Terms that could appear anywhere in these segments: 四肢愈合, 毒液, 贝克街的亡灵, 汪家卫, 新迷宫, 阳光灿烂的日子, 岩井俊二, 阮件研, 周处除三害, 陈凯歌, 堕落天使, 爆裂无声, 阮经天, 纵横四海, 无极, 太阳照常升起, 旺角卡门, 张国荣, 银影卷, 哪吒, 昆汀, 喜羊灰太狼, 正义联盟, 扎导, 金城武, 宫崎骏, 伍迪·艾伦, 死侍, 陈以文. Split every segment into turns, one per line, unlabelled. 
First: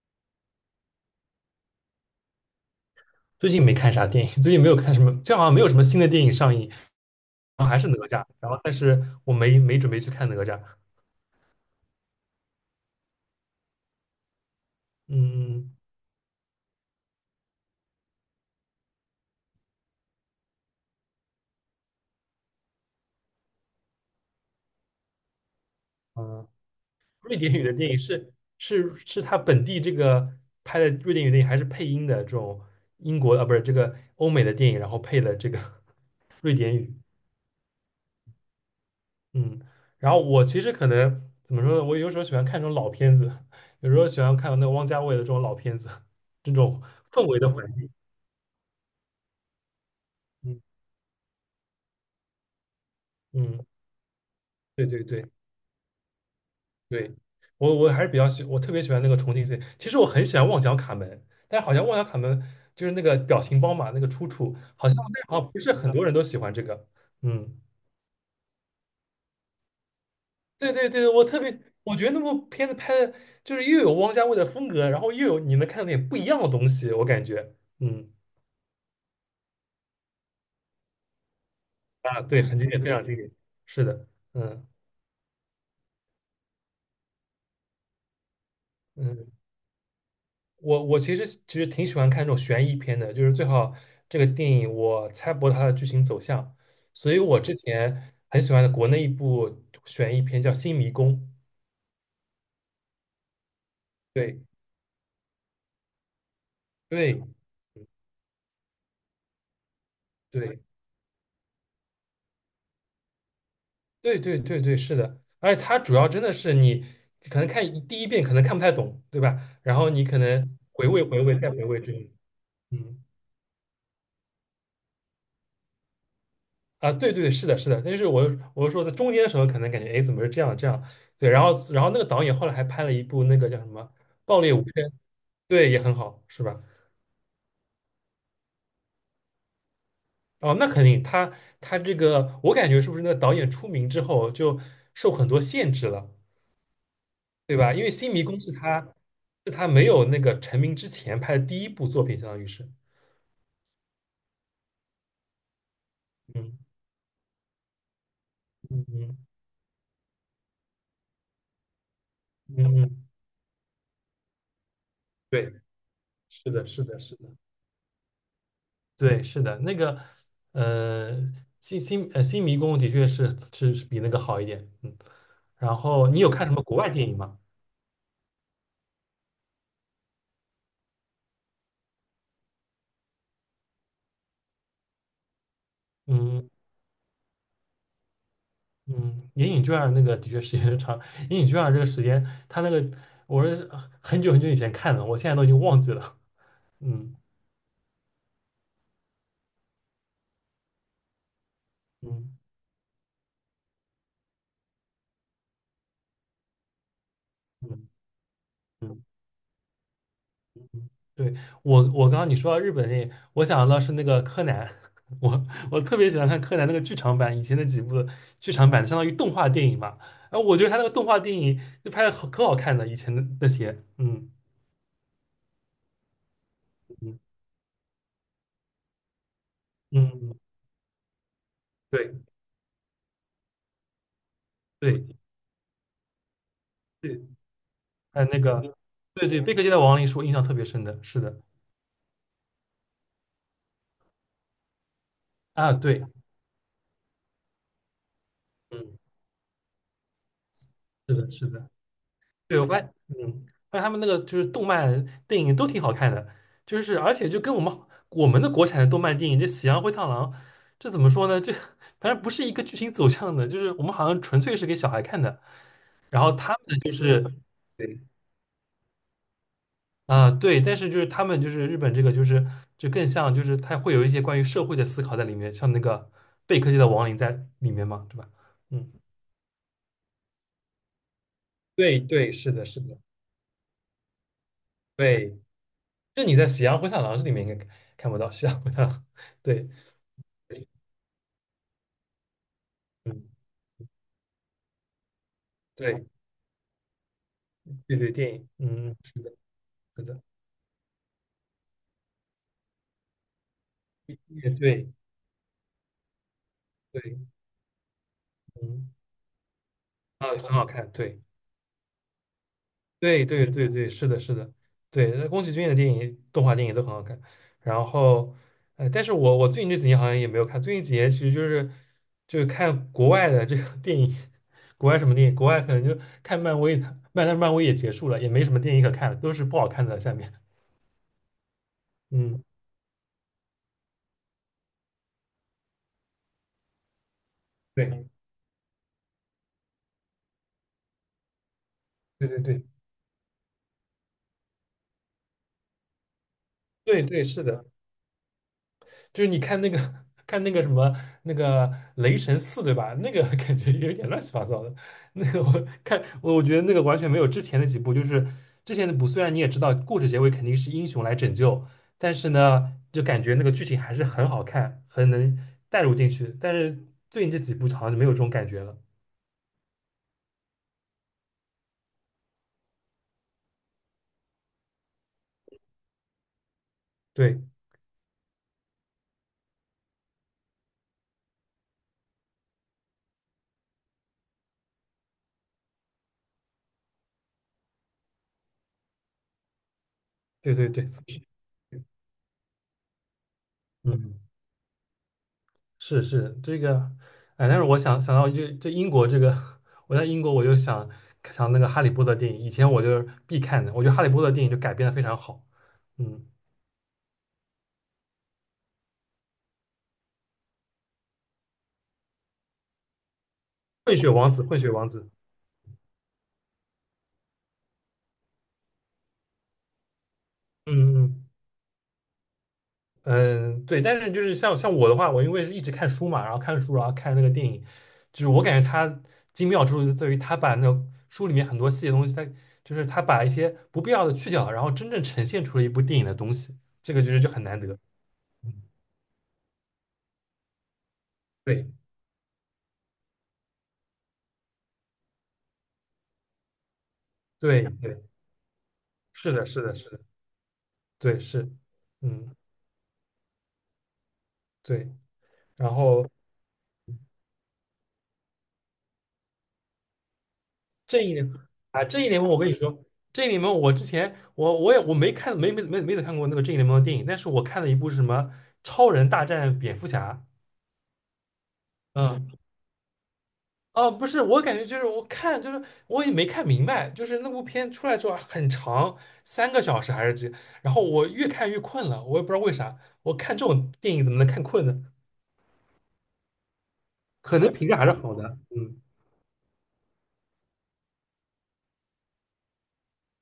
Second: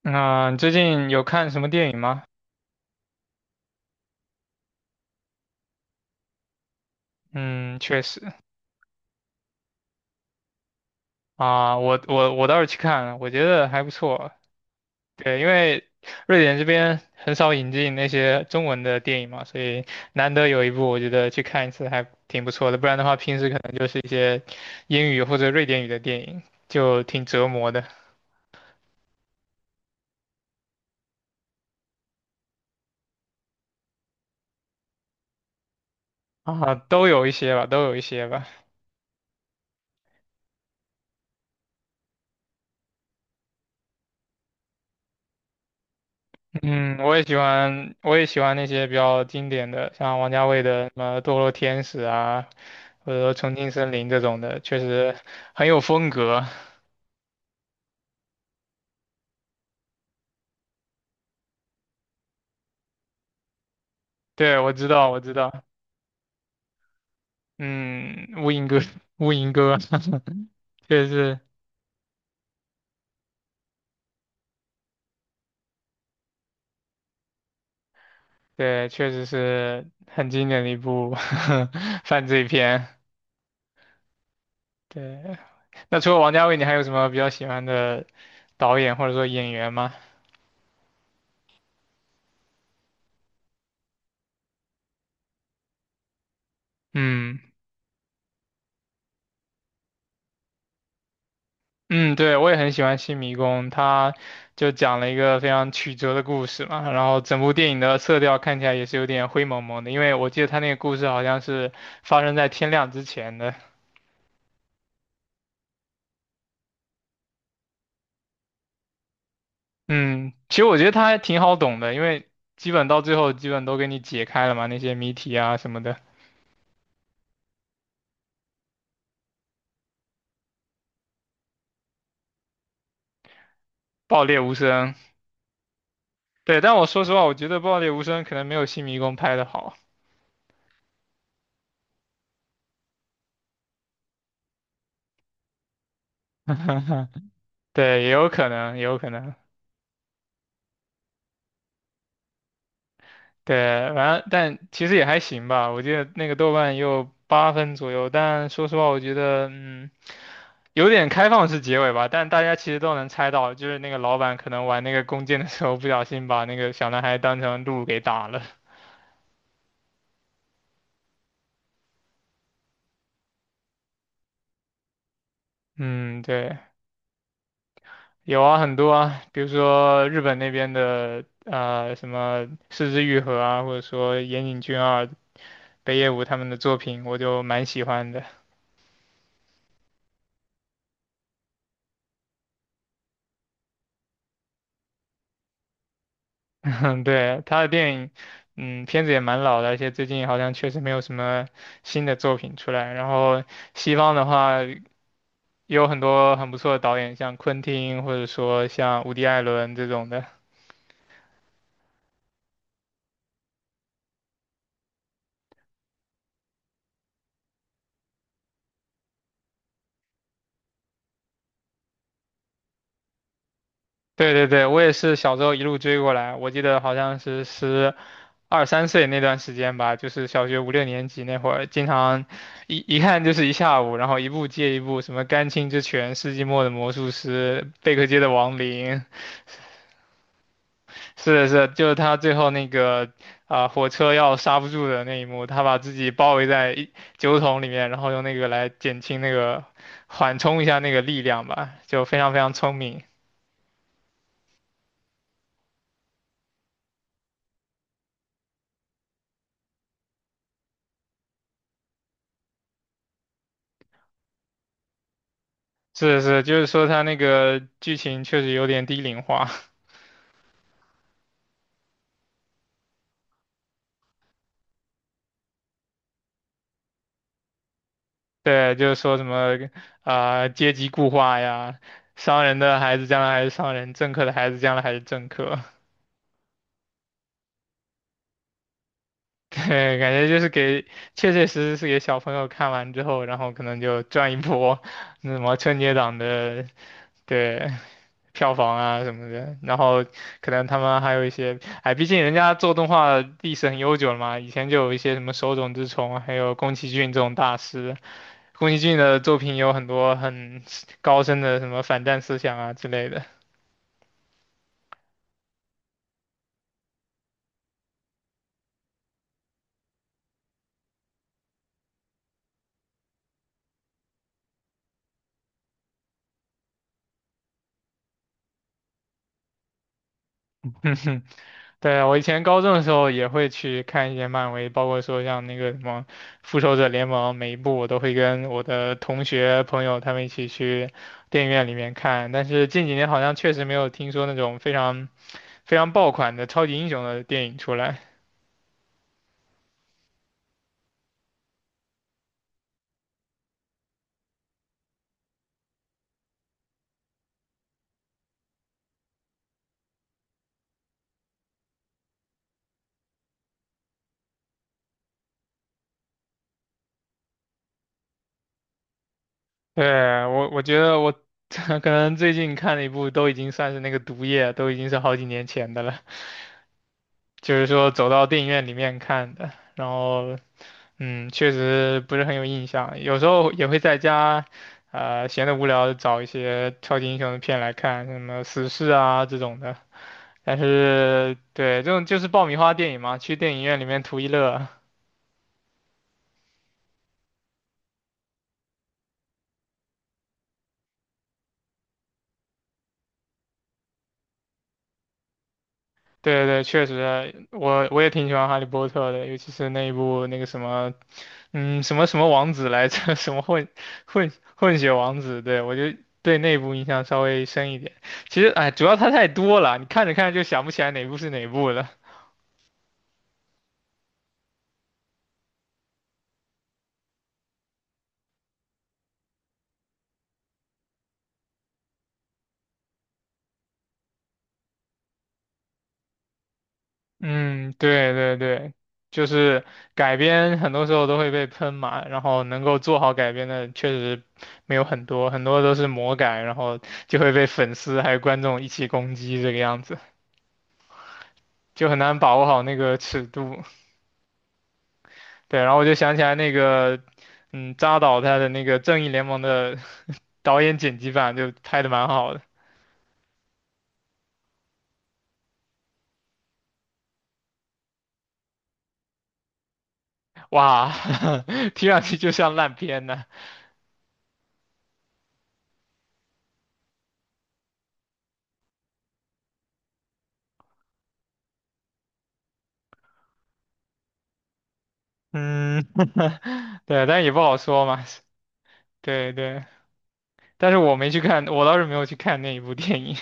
那、你最近有看什么电影吗？
最近没看啥电影，最近没有看什么，最近好像没有什么新的电影上映，然后还
嗯，
是哪
确实。
吒，然后但是我没准备去看哪吒。
啊，我倒是去看了，我觉得还不错。对，因
嗯
为瑞典这边很少引进那些中文的电影嘛，所以难得有一部，我觉得去看一次还挺不错的。不然的话，平时可能就是一些英语或者瑞典语的电影，
嗯，
就挺
瑞
折
典语
磨
的
的。
电影是他本地这个拍的瑞典语电影，还是配音的这种英国啊，不是这个欧美的电影，然后配了这个 瑞
啊，
典语。
都有一些吧，都有一些吧。
嗯，然后我其实可能怎么说呢，我有时候喜欢看这种老片子，有时候喜欢看那个汪家卫的这种老片子，这种
嗯，我也
氛
喜
围的环境。
欢，我也喜欢那些比较经典的，像王家
嗯
卫的什么《堕落天使》啊，或者说《重
嗯，
庆森林》这种的，确
对对
实
对。
很有风格。
对，我还是比较喜，我特别喜欢那个重庆系。其实我很喜欢《旺角卡门》，但好像《旺角卡门》就是那个表情包嘛，那个出处
对，我知
好像
道，我
那
知
好像不
道。
是很多人都喜欢这个。嗯，
嗯，《乌蝇哥》，《《乌蝇哥》
对 对
确
对，
实
我特
是，
别，我觉得那部片子拍的就是又有汪家卫的风格，然后又有你能看到点不一样的东西，我感觉。嗯
对，确实是很经典的一部
啊，
犯
对，
罪
很经典，非
片。
常经典。是的，嗯
对，那除了王家卫，你还有什么比较喜欢的导演或者说
嗯。
演员吗？
我其实挺喜欢看这种悬疑片的，就是最好这个电影我猜不到它的剧情走向，所以我
嗯。
之前很喜欢的国内一部悬疑片叫《新迷宫》，
嗯，对，我也很喜欢《新迷宫》，它
对
就讲了一个非常曲折的故事嘛，然后
对
整部电影的色调看起来也是有点灰蒙蒙的，因为我记得它
对
那个故事好像是发生在天亮之前的。
对对对对，是的，而且它主要真的是你可能看一第一遍可能看不太懂，对吧？然后你可
嗯，其
能
实我觉
回
得
味
它还
回味
挺
再
好
回
懂
味
的，
之后
因为基本
嗯。
到最后基本都给你解开了嘛，那些谜题啊什么的，
啊，对对，是的，是的，但是我是说在中间的时候，可能感觉哎，诶怎么是这样这样？对，然后那个导演后来还拍了一部那个叫什么
爆裂
《爆裂
无
无声》，
声。
对，也很好，是
对，
吧？
但我说实话，我觉得爆裂无声可能没有《新迷宫》拍的好。
哦，那肯定，他他这个我感觉是不是那个导演出名之后就受很多限制了，对吧？因为
对，也
《新迷
有
宫》
可
是
能，也
他
有可能。
是他没有那个成名之前拍的第一部作品，相当于是，
对，完了，但其实也还行吧。我记得那个豆
嗯
瓣也有八分左右，但说实话，
嗯
我觉
嗯
得嗯，有点开放式结尾吧。但大家
嗯，
其实都
嗯
能猜到，就是那个老板可能玩那个弓箭的
对，
时候，不小心把
是
那
的，
个
是
小
的，
男
是
孩
的。
当成鹿给打了。
对，是的，那个，呃，新迷宫的确是比那个好一点，嗯。然后你
嗯，
有看什
对，
么国外电影吗？
有啊，很多啊，比如说日本那边的什么《四肢愈合》啊，或者说岩井俊二、北野武他
嗯
们的作品，我就蛮喜欢的。
嗯，《银影卷》那个的确时间长，《银影卷》这个时间，它那个我是很久很久以前看的，我现在都已经忘记了。
嗯，
嗯
对，他的电影，嗯，片子也蛮老的，而且最近好像确实没有什么新的
嗯
作品出来。然后西方的话，也有很多很不错的导演，像昆
嗯
汀或者说像
嗯。
伍迪·艾伦这种的。
对，我，我刚刚你说到日本电影，我想到是那个柯南，我我特别喜欢看柯南那个剧场版，以前的几部剧场版相当于动画电影嘛，然后我觉得他那个动画电影就拍的可好看了，以前的那些，嗯
对对对，我也是小时候一路追过来，我记得好像
嗯
是十二三岁那段时间吧，就是
嗯，
小学五六年级那会儿，经
对
常一看就是一下午，然后一部接一部，
对
什么《甘青之拳》《世纪末的魔术
对，
师》《贝克街
还有
的
那
亡
个，
灵》。
对对，贝克街的亡灵是我印象特别深的，是的，
是的，是的，就是他最后那个啊、火车要刹不住的那一幕，他
啊
把自
对，
己包围在一酒桶里面，然后用那个来
嗯，
减轻那个缓冲一下那个
是
力
的
量
是的。
吧，就非常非常
对，我
聪
发现，
明。
嗯，发现他们那个就是动漫电影都挺好看的，就是而且就跟我们我们国产的动漫电影，这《喜羊灰太狼》，这怎么说呢？这反正不是一个剧情走向的，就是我们好像纯粹是给小孩看的，
是的
然
是
后
的，
他
就是
们
说他那个剧
对
情确实有点低龄化。
啊、对，但是就是他们就是日本这个就是就更像就是他会有一些关于社会的思考在里面，像那个贝克街的亡灵在里面嘛，对吧？
对，
嗯，
就是说什么啊、阶级固化呀，
对对，
商
是
人
的，
的
是
孩
的，
子将来还是商人，政客的孩子将来还是政
对，
客，
就你在《喜羊灰太狼》这里面应该看不到《喜羊灰太狼》，对。
对，感觉就是给，确确实实是给小朋友看完之后，
嗯，
然后可能就赚一波，那什么春节
对
档的，对，
对对，电影，
票房
嗯，
啊什
是
么
的，
的，然
是
后
的，
可能他们还有一些，哎，毕竟人家做动画历史很悠久了嘛，以
也
前就
对
有一些什么手冢治虫，还有宫崎骏
对，
这种大师，宫崎
嗯，
骏的作品有很多
啊，很
很
好看，对
高深的什么反战思想啊之类的。
对对对对，是的，是的，对，那宫崎骏的电影，动画电影都很好看。然后，呃，但是我最近这几年好像也没有看，最近几年其实就是就是看国外的这个电影，国外什么电影，国外可能就看漫威的，漫但是漫威也结束了，也没什么电影可看了，都是不好看的。下面，
对啊，我以前
嗯，
高中的时候也会去看一些漫威，包括说像那个什么《复仇者联盟》，每一部我都
对
会跟我的同学朋友他们一起去电影院里面
对
看。
对
但
对
是近几年好像确实没有听说那种非常非常爆款的超级英
对
雄的
对，是
电影
的，
出来。
就是你看那个 看那个什么那个雷神四，对吧？那个 感觉有点乱七八糟的。那个我看我我觉得那个完全没有之前的几部，就是之前的部虽然你也知道故事结尾肯定是英雄来拯救，但是呢，就感觉那个剧情还是很好看，很能带入进去。但是最近这几部好像就没有这种感觉了。
对，我觉得我 可能最近看了一部都已经算是那个《毒液》，都已经是好几年前的了，
对
就是说走到电影院里面看的，然后。嗯，确实不是很有印象，有时候也会在家，闲得无聊找一些超级英雄的片来看，什么死侍啊这种的。
对
但
对对，40
是，对，这种就是爆米花电影嘛，去电影院里面
嗯
图一乐。
是是这个，哎，但是我想到这英国这个，我在英国我就想那个《哈利波特》电影，以前我就是必看的，我觉得《哈利波特》电影就改编的非常好，嗯，
对对，确实，我也挺喜欢哈利波特的，尤其是那一部那个什么，嗯，什么什么王子来着，什么混
《混血
混
王子》，《混血
混
王
血
子》，
王子，对，我就对那部印象稍微深一点。其实，哎，主要它太多了，你看着看着就想不起来
嗯
哪部
嗯
是哪部了。
嗯，对，但是就是像我的话，我因为是一直看书嘛，然后看书，然后看那个电影，就是我感觉它精妙之处就在于它把那个书里面很多细节东西，它就是它把一些不必要的去掉，然后真正呈现出了一部电影的东西，这个就是就很难
嗯，
得，
对对
嗯
对，就是改编很多时候都会被喷
对
嘛，然后能够做好改编的确实没有很多，很多都是魔改，然后就会被
对
粉
对。
丝还有观众一起攻
是
击
的，
这个
是的，
样
是
子，
的，对，是，
就很难
嗯，
把握好那个尺度。
对。
对，然
然
后我就
后
想起来那个，嗯，扎导他的那个《正义联盟》的导演剪
正
辑
义联
版
盟
就拍
啊，
的
正
蛮
义联盟，
好
我
的。
跟你说，正义联盟，我之前我没看，没怎么看过那个正义联盟的电影，但是我看了一部是什么《超人大战蝙蝠侠》。
哇，听上去
嗯，
就像烂片呢。
哦，不是，我感觉就是我也没看明白，就是那部片出来之后啊很长，3个小时还是几，然后我越看越困了，我也不知道为啥，我看这种电影怎么能看困呢？
嗯，对，但也
可
不
能
好
评价还
说
是
嘛，
好的，嗯。
对对。但是我没去看，我倒是没有去看那一部电影。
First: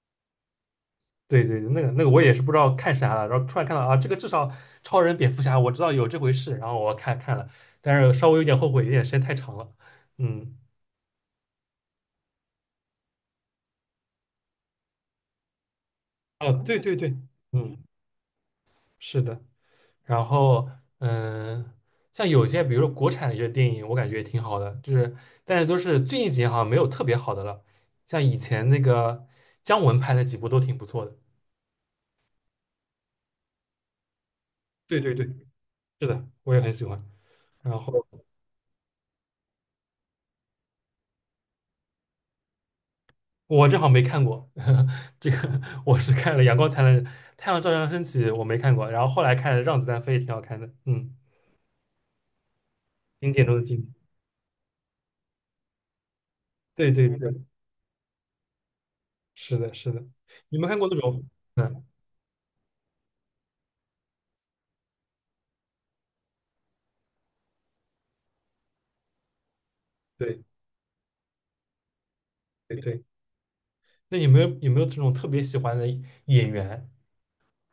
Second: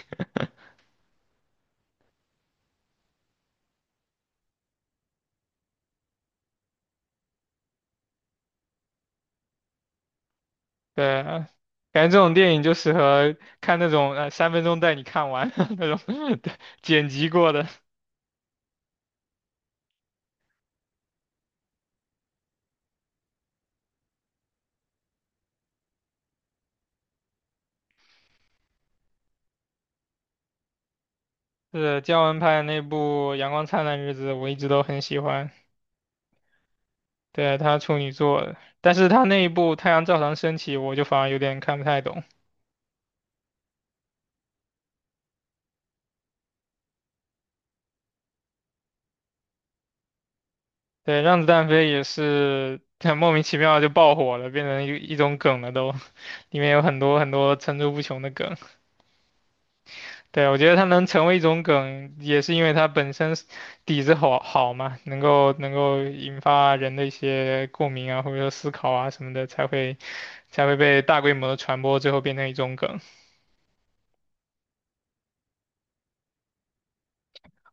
对对，那个那个我也是不知道看啥了，然后突然看到啊，这个至少超人、蝙蝠侠我知道有这回事，然后我看了，但是稍微有点后悔，有点时间太长了。嗯，
对啊，感觉这种电影就适合看那种三分钟带你看完 那种， 对，
哦，对对
剪
对，
辑过的。
嗯，是的。然后嗯、呃像有些比如说国产的一些电影，我感觉也挺好的，就是但是都是最近几年好像没有特别好的了，像以前那个姜文拍的几部都挺不错的。
是姜文拍的那部《阳光灿烂的日子》，我一直都
对
很
对
喜
对，
欢。
是的，我也很喜欢。
对，
然
他处
后。
女座的，但是他那一部《太阳照常升起》，我就反而有点看不太懂。
我正好没看过，这个我是看了《阳光灿烂》《太阳照常升起》，我没看过，然后后来看《让子弹飞》也挺好看的，嗯，
对，《让子弹飞》也是很 莫
经
名
典
其
中的经
妙就
典。
爆火了，变成一种梗了都，里面有
对
很
对
多很
对，
多层出不穷的梗。
是的，是的。
对，我
你
觉
没
得
看
它
过那
能
种？
成为一种
嗯，
梗，也是因为它本身是底子好嘛，能够引发人的一些共鸣啊，或者说思考啊什么的，才会
对
才会被大规模的传播，最后变成一种
对
梗。
对。那有没有这种特别喜欢的演员？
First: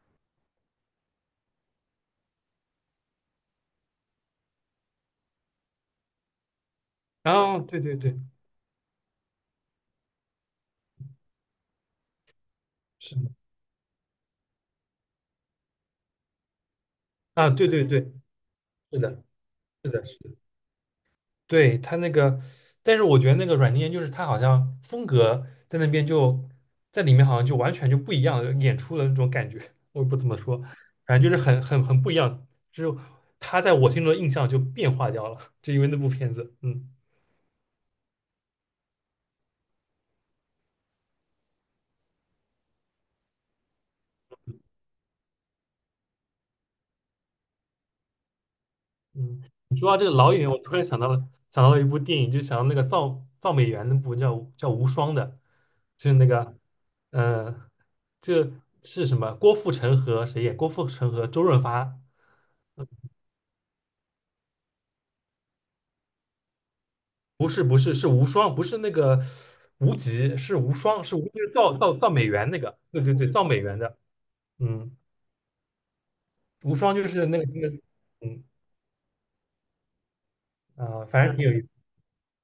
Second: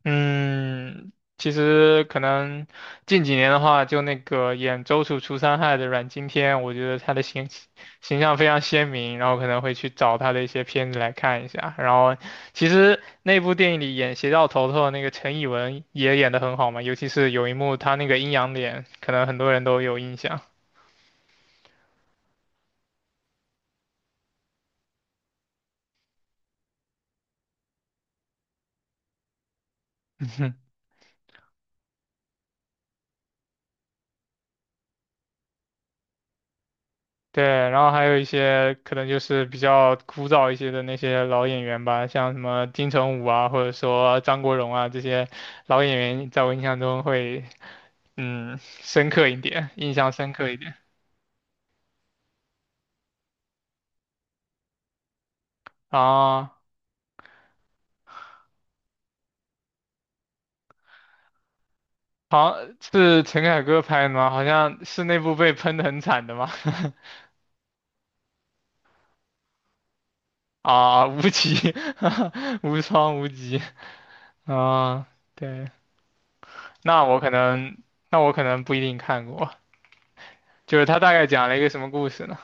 嗯，其实可能近几年的话，就那个演周处除三害的阮经天，我觉得他的形
啊，对对对，
形象非常鲜明，然后可能会去找他的一些片子来看一下。然后，其实
是的，
那部电影里演邪教头头的那个陈以文也演得很好嘛，尤其是有
啊，
一
对
幕
对
他
对，
那个阴阳脸，
是
可
的，
能很多人都
是
有
的，
印
是的。
象。
对，他那个，但是我觉得那个阮件研就是他好像风格在那边就在里面好像就完全就不一样，演出了那种感觉，我也不怎么说，反正就是很不一样，就是他在我心中的印象就变化掉了，就因为那部片子，嗯
对，然后还有一些可能就是比较枯燥一些的那些老演员吧，像什么金城武啊，或者说张国荣啊这些老演员，在我印象中会嗯深刻一
嗯。
点，
你说
印
到这
象
个老
深
演员，
刻一
我
点
突然想到了一部电影，就想到那个造美元那部叫《无双》的，就是那
啊。
个嗯、呃，这是什么？郭富城和谁演？郭富城和周润发。
好，是陈凯歌拍的吗？好像是那部被喷的很惨的吗？
不是是无双，不是那个无极，是 无双，
啊，
是
无
无就是
极，
造美元那 个，
无
对对
双无
对，造美
极
元的，嗯，
啊，对，
无双
那
就
我
是
可
那个那个，
能，那我可
嗯
能不一定看过，就是他大
反
概
正挺
讲
有
了一
意思，
个什么故事呢？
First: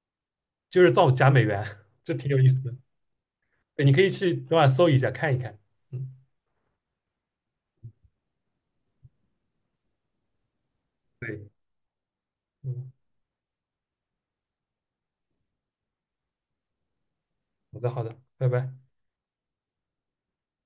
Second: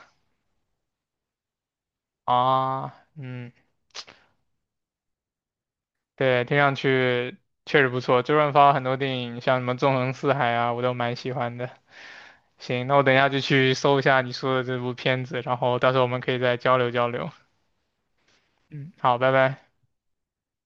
就是造假美元，这挺有意思的，
啊，嗯。
对，你可以去等会儿搜一下看一看，嗯，
对，听上去确实不错。周润发很多电影，像什么《纵横四海》啊，我都蛮喜
对，
欢的。行，
嗯，
那我等一下就去搜一下你说的这部片子，然后到时候我们可以再交流交流。
好的好的，拜拜。
嗯，好，拜拜。